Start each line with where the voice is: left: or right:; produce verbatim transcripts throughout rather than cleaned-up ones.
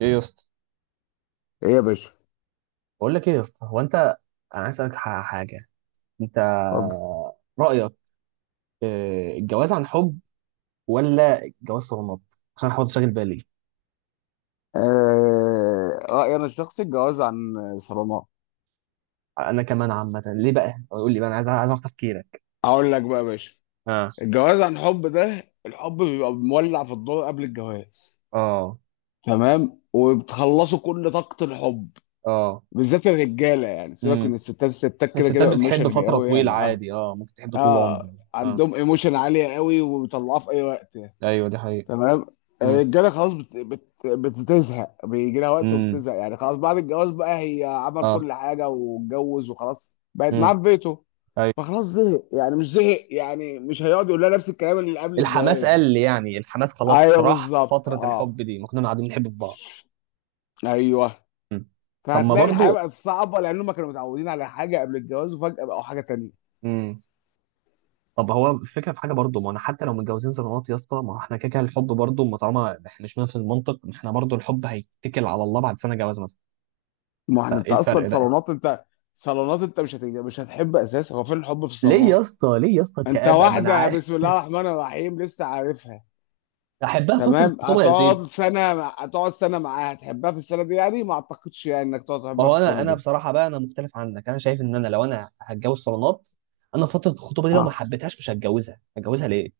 right: ايه يا اسطى
left: ايه يا باشا.
right: بقول لك ايه يا اسطى هو انت انا عايز اسالك ح- حاجه انت
left: اتفضل.
right: رايك آه، الجواز عن حب ولا الجواز صالونات؟ عشان حاول تشغل بالي
left: آه... رأيي انا الشخصي الجواز عن صرامة.
right: انا كمان عامه ليه بقى قول لي بقى انا عايز عايز اعرف تفكيرك.
left: اقول لك بقى يا باشا.
right: اه
left: الجواز عن حب ده الحب بيبقى مولع في الدور قبل الجواز،
right: اه
left: تمام، وبتخلصوا كل طاقة الحب،
right: اه
left: بالذات الرجالة. يعني سيبك من
right: امم.
left: الستات، الستات كده
right: الستات
left: كده
right: بتحب
left: ايموشنالي
right: فتره
left: قوي،
right: طويله
left: يعني اه
right: عادي، اه ممكن تحب طول
left: اه
right: العمر. اه
left: عندهم ايموشن عالية قوي وبيطلعوها في اي وقت يعني.
right: ايوه دي حقيقه.
left: تمام.
right: امم
left: الرجاله خلاص بت... بت... بتزهق، بيجي لها وقت
right: امم
left: وبتزهق، يعني خلاص بعد الجواز بقى هي عمل
right: اه
left: كل حاجه واتجوز وخلاص، بقت معاه
right: امم
left: في بيته.
right: ايوه.
left: فخلاص زهق، يعني مش زهق، يعني مش هيقعد يقول لها نفس الكلام اللي قبل
right: الحماس
left: الجواز يعني.
right: قل يعني الحماس خلاص
left: ايوه،
right: راح،
left: بالظبط
right: فتره الحب
left: اه
right: دي ما كنا قاعدين بنحب في بعض.
left: ايوه
right: مم. طب ما
left: فهتلاقي الحياه
right: برضو
left: بقت صعبه لانهم كانوا متعودين على حاجه قبل الجواز، وفجاه بقوا حاجه تانيه.
right: امم، طب هو الفكره في حاجه برضه، ما انا حتى لو متجوزين صالونات يا اسطى، ما هو احنا كده كده الحب برضه، ما طالما احنا مش نفس المنطق ما احنا برضه الحب هيتكل على الله بعد سنه جواز مثلا،
left: ما احنا انت
right: فايه
left: اصلا
right: الفرق بقى؟
left: صالونات انت. صالونات انت، مش هت... مش هتحب اساسا. هو فين الحب في
right: ليه
left: الصالونات؟
right: يا اسطى ليه يا اسطى
left: انت
right: الكآبه، ما انا
left: واحده
right: عارف.
left: بسم الله الرحمن الرحيم لسه عارفها.
right: احبها فتره
left: تمام.
right: الخطوبه يا زيد.
left: هتقعد سنة مع- هتقعد سنة معاها، هتحبها في السنة دي؟ يعني ما اعتقدش يعني انك تقعد
right: ما
left: تحبها في
right: هو انا
left: السنة
right: انا
left: دي.
right: بصراحه بقى، انا مختلف عنك، انا شايف ان انا لو انا هتجوز صالونات انا فتره الخطوبه دي لو ما
left: اه،
right: حبيتهاش مش هتجوزها، هتجوزها ليه؟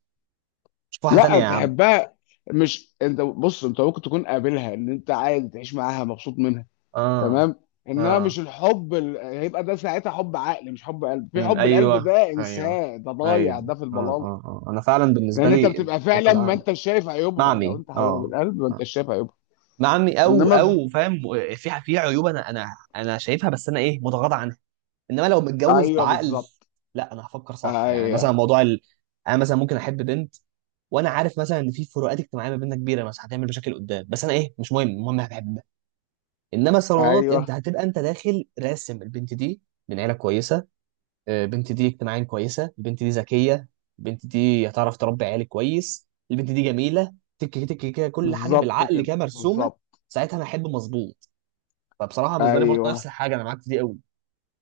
right: شوف واحده تانيه
left: لا
right: يا عم.
left: تحبها. مش انت بص، انت ممكن تكون قابلها ان انت عادي تعيش معاها مبسوط منها،
right: اه
left: تمام، انما
right: اه
left: مش الحب ال... هيبقى ده ساعتها حب عقل، مش حب قلب. في
right: امم
left: حب القلب
right: ايوه
left: ده
right: ايوه
left: انساه، ده ضايع،
right: ايوه
left: ده في
right: اه
left: البلال.
right: اه اه. انا فعلا بالنسبه
left: لان انت
right: لي
left: بتبقى
right: الحب
left: فعلا، ما
right: العقل.
left: انت شايف
right: مع
left: عيوبها. لو
right: عمي
left: انت حبيبها
right: اه،
left: بالقلب ما
right: مع
left: انت شايف عيوبها.
right: مع عمي او
left: انما في...
right: او فاهم. في في عيوب انا انا انا شايفها، بس انا ايه متغاضى عنها، انما لو متجوز
left: ايوه
right: بعقل
left: بالظبط.
right: لا انا هفكر صح. يعني
left: ايوه.
right: مثلا موضوع ال... انا مثلا ممكن احب بنت وانا عارف مثلا ان في فروقات اجتماعيه ما بيننا كبيره مثلا هتعمل مشاكل قدام، بس انا ايه مش مهم، المهم انا بحبها. انما الصالونات انت
left: ايوه
right: هتبقى انت داخل راسم البنت دي من عيله كويسه، البنت دي اجتماعيا كويسه، البنت دي ذكيه، البنت دي هتعرف تربي عيالي كويس، البنت دي جميله، تك تك كده كل حاجه
left: بالظبط
right: بالعقل
left: كده.
right: كده مرسومه.
left: بالظبط.
right: ساعتها انا احب مظبوط. فبصراحه بالنسبه لي برضه نفس
left: ايوه،
right: الحاجه، انا معاك في دي قوي.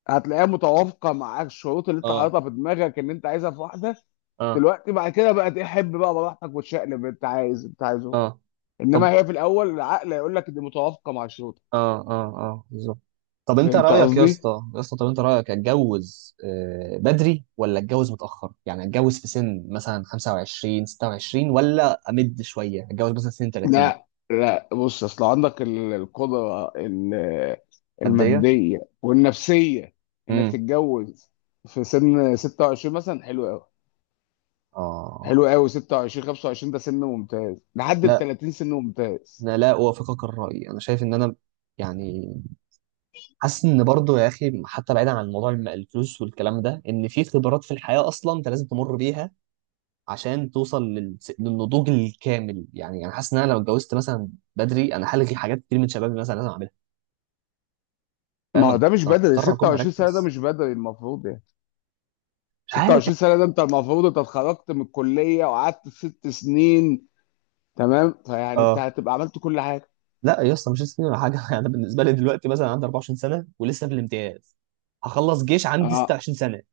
left: هتلاقيها متوافقه مع الشروط اللي انت
right: اه
left: حاططها في دماغك، ان انت عايزها في واحده.
right: اه
left: دلوقتي بعد كده بقى تحب بقى براحتك وتشقلب، انت عايز انت عايزه بقى.
right: اه
left: انما
right: طب
left: هي في الاول العقل هيقول لك دي متوافقه مع الشروط.
right: اه اه اه بالظبط. طب انت
left: فهمت
right: رايك يا
left: قصدي؟
right: اسطى يا اسطى، طب انت رايك اتجوز آه، بدري ولا اتجوز متاخر؟ يعني اتجوز في سن مثلا خمسة وعشرين ستة وعشرين ولا امد شويه اتجوز مثلا سن ثلاثين؟
left: لا. لا بص، اصل عندك ال- القدره ال-
right: قد ايه
left: الماديه والنفسيه انك
right: امم
left: تتجوز في سن ستة وعشرين مثلا، حلو قوي.
right: اه
left: حلو قوي، ستة وعشرين خمسة وعشرين ده سن ممتاز، لحد ال
right: لا.
left: ثلاثين سن ممتاز.
right: انا لا اوافقك الراي، انا شايف ان انا يعني حاسس ان برضو يا اخي، حتى بعيدا عن موضوع الم- الفلوس والكلام ده، ان في خبرات في الحياه اصلا انت لازم تمر بيها عشان توصل لل- للنضوج الكامل. يعني انا حاسس ان انا لو اتجوزت مثلا بدري انا هلغي حاجات كتير من شبابي مثلا لازم اعملها، فاهم
left: ما هو
right: انا؟
left: ده مش
right: أنا
left: بدري،
right: هضطر اكون
left: ستة وعشرين سنة ده
right: مركز،
left: مش بدري المفروض يعني.
right: مش عارف.
left: ستة وعشرين سنة ده انت المفروض انت اتخرجت من الكلية وقعدت ست سنين، تمام. فيعني انت
right: اه
left: هتبقى عملت كل حاجة.
right: لا يا اسطى مش هستنى ولا حاجه. انا بالنسبه لي دلوقتي مثلا عندي أربعة وعشرين سنة سنه ولسه في الامتياز، هخلص جيش عندي
left: اه
right: ست وعشرين سنة سنه،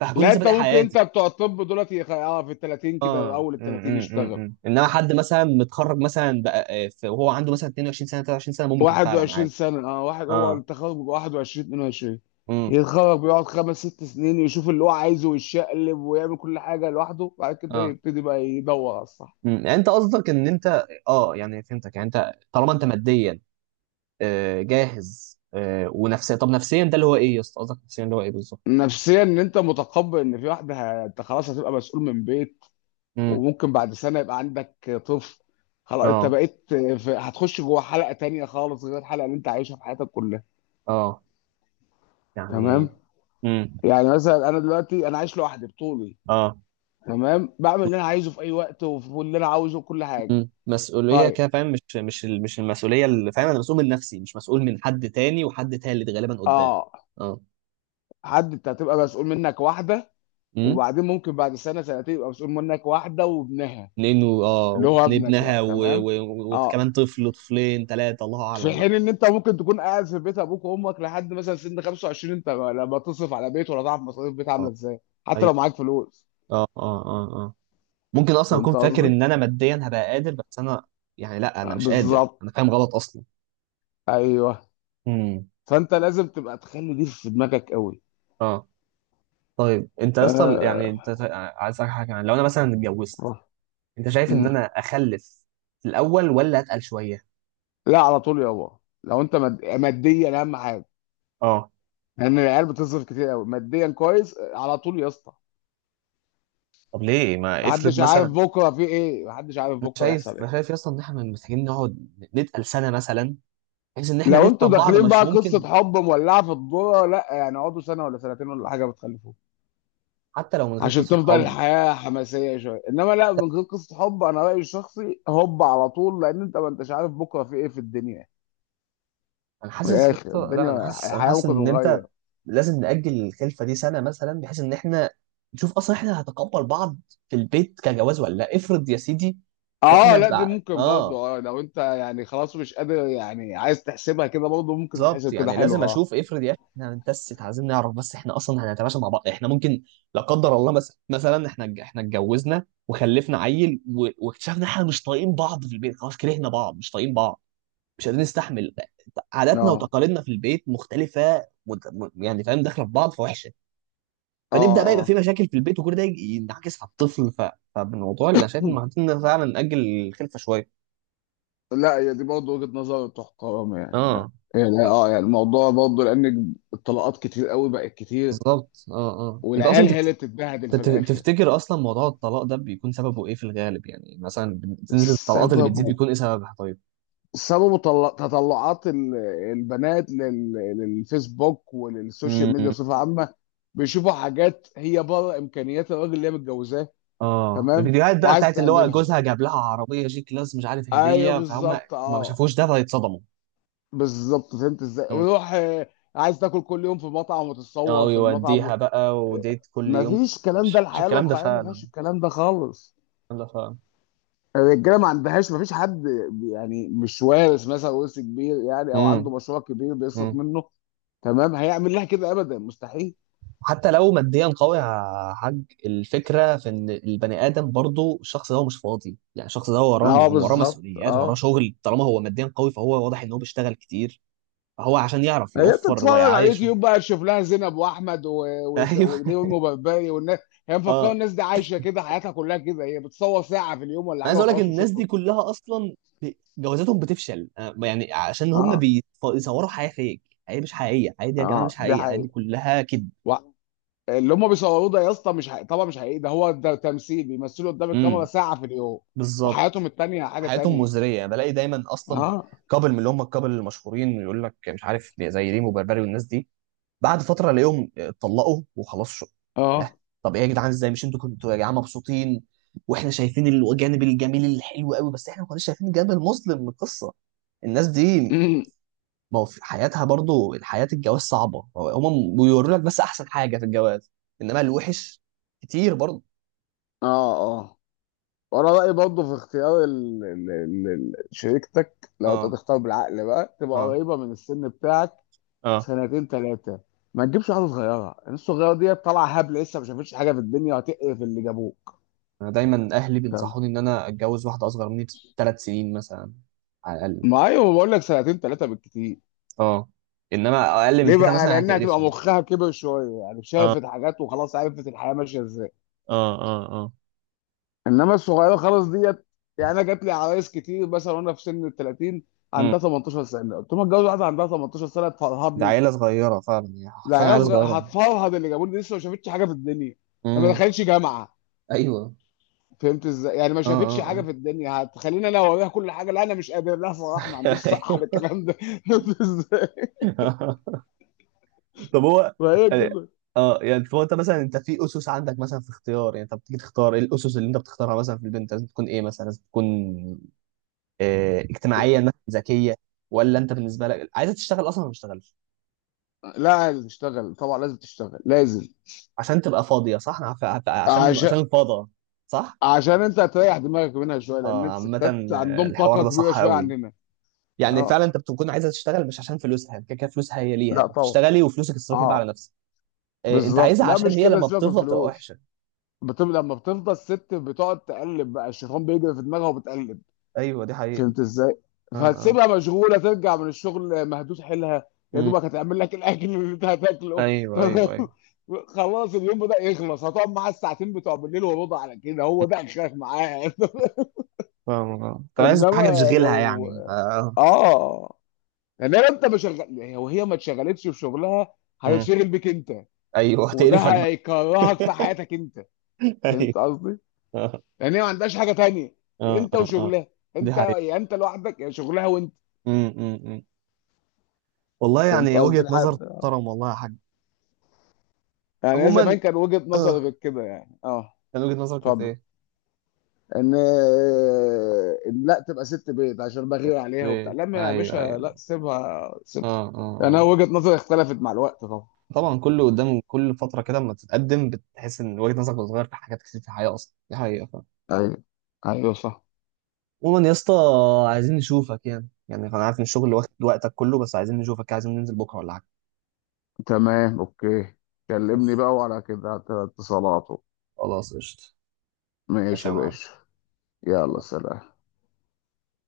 right: فهكون
left: لا،
right: لسه
left: انت
right: بادئ
left: ممكن انت
right: حياتي.
left: بتوع الطب دولت يخ- اه في ال الثلاثين كده،
right: اه
left: اول ال
right: امم
left: الثلاثين
right: امم
left: يشتغل.
right: امم. انما حد مثلا متخرج مثلا بقى آه، في- وهو عنده مثلا اتنين وعشرين سنة سنه ثلاث وعشرين سنة سنه ممكن فعلا
left: واحد وعشرين
right: عادي.
left: سنة، اه، واحد هو
right: اه
left: التخرج بيبقى واحد وعشرين اتنين وعشرين،
right: امم
left: يتخرج بيقعد خمس ست سنين يشوف اللي هو عايزه ويشقلب ويعمل كل حاجة لوحده، بعد كده
right: اه
left: يبتدي بقى يدور على الصح.
right: امم. يعني انت قصدك ان انت اه يعني فهمتك، يعني انت طالما انت ماديا آه جاهز آه ونفسيا، طب نفسيا ده اللي هو ايه يا اسطى؟ قصدك نفسيا اللي هو ايه بالظبط؟
left: نفسيا ان انت متقبل ان في واحده، ه- انت خلاص هتبقى مسؤول من بيت،
right: امم
left: وممكن بعد سنة يبقى عندك طفل. خلاص انت
right: اه
left: بقيت في، هتخش جوه حلقة تانية خالص غير الحلقة اللي انت عايشها في حياتك كلها،
right: اه
left: تمام.
right: يعني امم
left: يعني مثلا انا دلوقتي انا عايش لوحدي بطولي،
right: اه
left: تمام، بعمل اللي انا عايزه في اي وقت، واللي انا عاوزه كل حاجة.
right: امم. مسؤوليه
left: طيب
right: كده فاهم، مش مش ال- مش المسؤوليه اللي فاهم، انا مسؤول من نفسي، مش مسؤول من حد تاني وحد تالت غالبا قدام.
left: اه حد انت هتبقى مسؤول منك واحدة،
right: اه
left: وبعدين ممكن بعد سنة سنتين يبقى مسؤول منك واحدة وابنها،
right: لانه اه
left: اللي هو
right: وكان
left: ابنك يعني،
right: ابنها و-
left: تمام.
right: و-
left: اه
right: وكمان طفل طفلين ثلاثه الله
left: في
right: اعلم بقى.
left: حين ان انت ممكن تكون قاعد في بيت ابوك وامك لحد مثلا سن خمسة وعشرين، انت لما تصرف على بيت ولا تعرف مصاريف بيت عامله
right: اه
left: ازاي؟ حتى
right: ايوه
left: لو معاك فلوس.
right: اه اه اه اه. ممكن اصلا اكون
left: فهمت
right: فاكر
left: قصدي؟
right: ان انا ماديا هبقى قادر، بس انا يعني لا انا
left: آه،
right: مش قادر، انا
left: بالظبط.
right: فاهم غلط اصلا.
left: ايوه،
right: امم
left: فانت لازم تبقى تخلي دي في دماغك قوي.
right: اه. طيب انت اصلا يعني، انت
left: آه.
right: عايز اسالك حاجه، يعني لو انا مثلا اتجوزت،
left: آه.
right: انت شايف ان
left: مم.
right: انا اخلف في الاول ولا اتقل شويه؟
left: لا على طول يابا، لو انت مد... ماديا اهم حاجه،
right: اه
left: لان العيال بتصرف كتير قوي ماديا كويس. آه، على طول يا اسطى.
right: طب ليه ما افرض
left: محدش عارف
right: مثلا؟
left: بكره في ايه، محدش عارف
right: انا
left: بكره
right: شايف
left: هيحصل ايه.
right: شايف اصلا ان احنا محتاجين نقعد، نتقل سنه مثلا، بحيث ان احنا
left: لو انتوا
right: نفهم بعض،
left: داخلين
right: مش
left: بقى
right: ممكن
left: قصة حب مولعة في الدورة، لا يعني اقعدوا سنة ولا سنتين ولا حاجة بتخلفوه،
right: حتى لو من غير
left: عشان
right: قصه
left: تفضل
right: حب؟
left: الحياة حماسية شوية. انما لا،
right: حتى
left: من غير قصة حب انا رأيي الشخصي هوب على طول، لان انت ما انتش عارف بكرة في ايه في الدنيا.
right: انا
left: من
right: حاسس يا
left: الاخر
right: اسطى، لا انا
left: الدنيا
right: حاسس انا
left: الحياة
right: حاسس
left: ممكن
right: ان انت
left: تتغير.
right: لازم نأجل الخلفه دي سنه مثلا، بحيث ان احنا نشوف اصلا احنا هنتقبل بعض في البيت كجواز ولا لا. افرض يا سيدي
left: اه،
right: احنا
left: لا دي
right: بقى
left: ممكن برضه.
right: اه
left: اه، لو انت يعني خلاص مش قادر يعني، عايز تحسبها كده، برضه ممكن
right: بالظبط،
left: تتحسب كده،
right: يعني
left: حلو.
right: لازم
left: اه.
right: اشوف، افرض يا اخي احنا هنتست عايزين نعرف بس احنا اصلا هنتماشى مع بعض، احنا ممكن لا قدر الله مثلا، مثلا احنا احنا اتجوزنا وخلفنا عيل و- واكتشفنا احنا مش طايقين بعض في البيت، خلاص كرهنا بعض مش طايقين بعض، مش قادرين نستحمل، عاداتنا وتقاليدنا في البيت مختلفه مت- م- يعني فاهم، داخله في بعض فوحشه،
left: اه.
right: فنبدا بقى يبقى في
left: اه.
right: مشاكل في البيت، وكل ده يجي- ينعكس على الطفل، ف... فالموضوع اللي انا شايف ان
left: اه،
right: محتاجين فعلا ناجل الخلفه شويه.
left: لا هي دي برضه وجهة نظر تحترم، يعني، لا
right: اه
left: يعني اه، يعني الموضوع برضه، لان الطلقات كتير قوي، بقت كتير،
right: بالظبط اه اه. انت اصلا
left: والعيال هي
right: تفت...
left: اللي بتتبهدل في
right: تت-
left: الاخر.
right: تفتكر اصلا موضوع الطلاق ده بيكون سببه ايه في الغالب؟ يعني مثلا نسبه الطلاقات اللي بتزيد
left: السبب،
right: بيكون ايه سببها طيب؟
left: سببه، طل- تطلعات ال- البنات لل- للفيسبوك وللسوشيال ميديا
right: امم
left: بصفة عامة. بيشوفوا حاجات هي بره إمكانيات الراجل اللي هي متجوزاه.
right: اه.
left: تمام،
right: الفيديوهات بقى
left: وعايز
right: بتاعت اللي هو
left: تعملها.
right: جوزها جاب لها عربيه جي كلاس مش عارف
left: ايوه
right: هديه، فهم
left: بالظبط.
right: ما
left: اه،
right: شافوش ده فيتصدموا.
left: بالظبط فهمت ازاي. ويروح آه، عايز تاكل كل يوم في مطعم
right: اه
left: وتتصور في المطعم.
right: ويوديها بقى، وديت كل
left: ما
right: يوم.
left: فيش الكلام ده،
right: مش مش
left: الحياة
right: الكلام ده
left: الواقعية ما
right: فعلا،
left: فيهاش الكلام ده خالص.
right: الكلام ده فعلا.
left: الرجالة ما عندهاش، ما فيش حد، يعني مش وارث مثلا ورث كبير يعني، او
right: امم
left: عنده مشروع كبير بيصرف
right: امم.
left: منه، تمام، هيعمل لها كده. ابدا، مستحيل.
right: حتى لو ماديا قوي يا حاج، الفكره في ان البني ادم برضو الشخص ده هو مش فاضي، يعني الشخص ده هو وراه
left: اه
right: هو وراه
left: بالظبط.
right: مسؤوليات، وراه
left: اه،
right: شغل، طالما هو ماديا قوي فهو واضح ان هو بيشتغل كتير، فهو عشان يعرف
left: هي
right: يوفر
left: بتتفرج على
right: ويعايشه.
left: اليوتيوب بقى، تشوف لها زينب واحمد و... و...
right: ايوه
left: ونيومي وبربري والناس. هي مفكره
right: اه.
left: الناس دي عايشه كده حياتها كلها كده؟ هي بتصور ساعه في اليوم ولا
right: انا
left: حاجه
right: عايز اقول لك
left: وخلاص
right: الناس
left: وشكرا.
right: دي كلها اصلا ب- جوازاتهم بتفشل، آه، يعني عشان هم
left: اه.
right: بيصوروا حياه فيك، حياه مش حقيقيه، حياه دي يا جماعه
left: اه
right: مش
left: دي
right: حقيقيه، الحياه دي
left: حقيقة.
right: كلها كذب.
left: اللي هم بيصوروه ده يا اسطى مش حقيقي طبعا، مش حقيقي، ده هو ده تمثيل، بيمثلوا قدام الكاميرا
right: امم
left: ساعة في اليوم، وحياتهم
right: بالظبط.
left: التانية حاجة
right: حياتهم
left: تانية.
right: مزريه، يعني بلاقي دايما اصلا
left: اه.
right: كابل من اللي هم الكابل المشهورين يقول لك مش عارف زي ريم وبربري والناس دي، بعد فتره الاقيهم اتطلقوا وخلاص، شو لا.
left: اه.
right: طب ايه يا جدعان، ازاي؟ مش انتوا كنتوا يا جماعه مبسوطين؟ واحنا شايفين الجانب الجميل الحلو قوي، بس احنا ما كناش شايفين الجانب المظلم من القصه. الناس دي ما هو في حياتها برضو الحياه، الجواز صعبه، هم بيوروا لك بس احسن حاجه في الجواز، انما الوحش كتير برضو.
left: اه. اه، وانا رأيي برضه في اختيار ال... ال... ال... ال- شريكتك، لو انت
right: اه
left: تختار بالعقل بقى، تبقى
right: اه
left: قريبة من السن بتاعك،
right: اه.
left: سنتين ثلاثة. ما تجيبش واحدة صغيرة، الناس الصغيرة دي طالعة هبل، لسه ما شافتش حاجة في الدنيا، وهتقرف اللي جابوك.
right: انا دايما اهلي
left: تمام.
right: بينصحوني ان انا اتجوز واحده اصغر مني بثلاث سنين مثلا على الاقل.
left: ما ايوه، بقول لك سنتين ثلاثة بالكتير.
right: اه انما اقل من
left: ليه
right: كده
left: بقى؟
right: مثلا
left: لأنها تبقى
right: هتقرفني.
left: مخها كبر شوية، يعني
right: اه
left: شافت حاجات وخلاص عرفت الحياة ماشية ازاي.
right: اه اه اه
left: إنما الصغيرة خلاص ديت. يعني أنا جات لي عرايس كتير مثلا، وأنا في سن ال الثلاثين،
right: امم.
left: عندها تمنتاشر سنة. قلت لهم اتجوز واحدة عندها تمنتاشر سنة
right: ده
left: تفرهدني؟
right: عيله صغيره فعلا يعني،
left: لا،
right: حرفيا
left: عيال
right: عيله
left: صغيرة
right: صغيره.
left: هتفرهد اللي جابوني، دي لسه ما شافتش حاجة في الدنيا، ما
right: امم
left: دخلتش جامعة.
right: ايوه
left: فهمت ازاي؟ يعني ما
right: اه
left: شافتش
right: اه
left: حاجة
right: اه.
left: في الدنيا، هتخليني أنا أوريها كل حاجة. لا، أنا مش قادر، لا صراحة ما عنديش صحة على
right: أيوة.
left: الكلام ده فهمت ازاي؟
right: طب هو
left: فهي
right: يعني،
left: كده.
right: اه يعني هو انت مثلا انت في اسس عندك مثلا في اختيار، يعني انت بتيجي تختار ايه الاسس اللي انت بتختارها مثلا في البنت؟ لازم تكون ايه مثلا؟ لازم تكون آه، اجتماعيا مثلا ذكيه، ولا انت بالنسبه لك عايزه تشتغل اصلا ولا ما تشتغلش؟
left: لا تشتغل طبعا، لازم تشتغل لازم.
right: عشان تبقى فاضية صح؟ أنا عارف- عارف- عشان
left: عشان
right: عشان الفاضة صح؟
left: عشان انت هتريح دماغك منها شويه، لان
right: اه
left: الستات
right: عامة آه،
left: عندهم
right: الحوار
left: طاقه
right: ده
left: كبيره
right: صح
left: شويه
right: قوي.
left: عننا.
right: يعني فعلا
left: اه،
right: انت بتكون عايزة تشتغل مش عشان فلوسها، كده كده فلوسها هي
left: لا
right: ليها
left: طبعا.
right: تشتغلي وفلوسك تصرفي بقى على
left: اه
right: نفسك. آه، انت
left: بالظبط.
right: عايزها
left: لا
right: عشان
left: مش
right: هي
left: كده،
right: لما
left: سيبك من
right: بتفضى بتبقى
left: الفلوس.
right: وحشة.
left: بت... لما بتفضل ست بتقعد تقلب بقى، الشيطان بيجري في دماغها وبتقلب.
right: ايوه دي حقيقة.
left: فهمت ازاي؟
right: اه اه
left: فهتسيبها مشغوله، ترجع من الشغل مهدوس حيلها، يا
right: مم.
left: دوبك هتعمل لك الاكل اللي انت هتاكله
right: ايوه
left: تمام،
right: ايوه ايوه.
left: خلاص اليوم بدأ يخلص، هتقعد معاها الساعتين بتوع بالليل وربع على كده، هو
right: مم.
left: ده اخرك معاها.
right: فاهم آه. انت عايز
left: انما
right: حاجة تشغلها
left: لو
right: يعني آه.
left: اه يعني لو انت ما شغل وهي ما اتشغلتش في شغلها،
right: مم.
left: هتشغل بيك انت،
right: ايوه
left: وده
right: تقرفك بقى.
left: هيكرهك في حياتك انت.
right: ايوه
left: فهمت قصدي؟
right: اه
left: يعني هي ما عندهاش حاجه تانية،
right: اه
left: انت
right: اه آه.
left: وشغلها،
right: دي
left: انت،
right: حقيقة.
left: يا انت لوحدك يا شغلها وانت.
right: م- م- م. والله
left: فهمت
right: يعني
left: قصدي؟
right: وجهة نظر
left: لحد
right: محترم، والله يا حاج.
left: يعني هي
right: عموما
left: زمان، كان وجهة نظر
right: اه،
left: غير كده يعني، اه.
right: كان وجهة نظرك كانت
left: اتفضل.
right: ايه؟
left: ان ان لا تبقى ست بيت عشان بغير عليها وبتاع،
right: ليه؟
left: لا ما يا
right: ايوه
left: باشا،
right: ايوه
left: لا سيبها
right: اه
left: سيبها.
right: اه
left: يعني انا
right: اه.
left: وجهة نظري اختلفت مع الوقت طبعا.
right: طبعا كل قدام كل فتره كده اما تتقدم بتحس ان وجهة نظرك بتتغير في حاجات كتير في الحياه اصلا، دي حقيقه فعلا.
left: ايوه. ايوه صح.
right: عموما يا اسطى عايزين نشوفك، يعني يعني انا عارف ان الشغل واخد وقتك كله، بس عايزين نشوفك، عايزين ننزل بكره ولا حاجه.
left: تمام، اوكي، كلمني بقى وعلى كده على اتصالاته.
right: خلاص قشطه.
left: ماشي
right: ماشي يا
left: يا
right: معلم.
left: باشا، يلا سلام.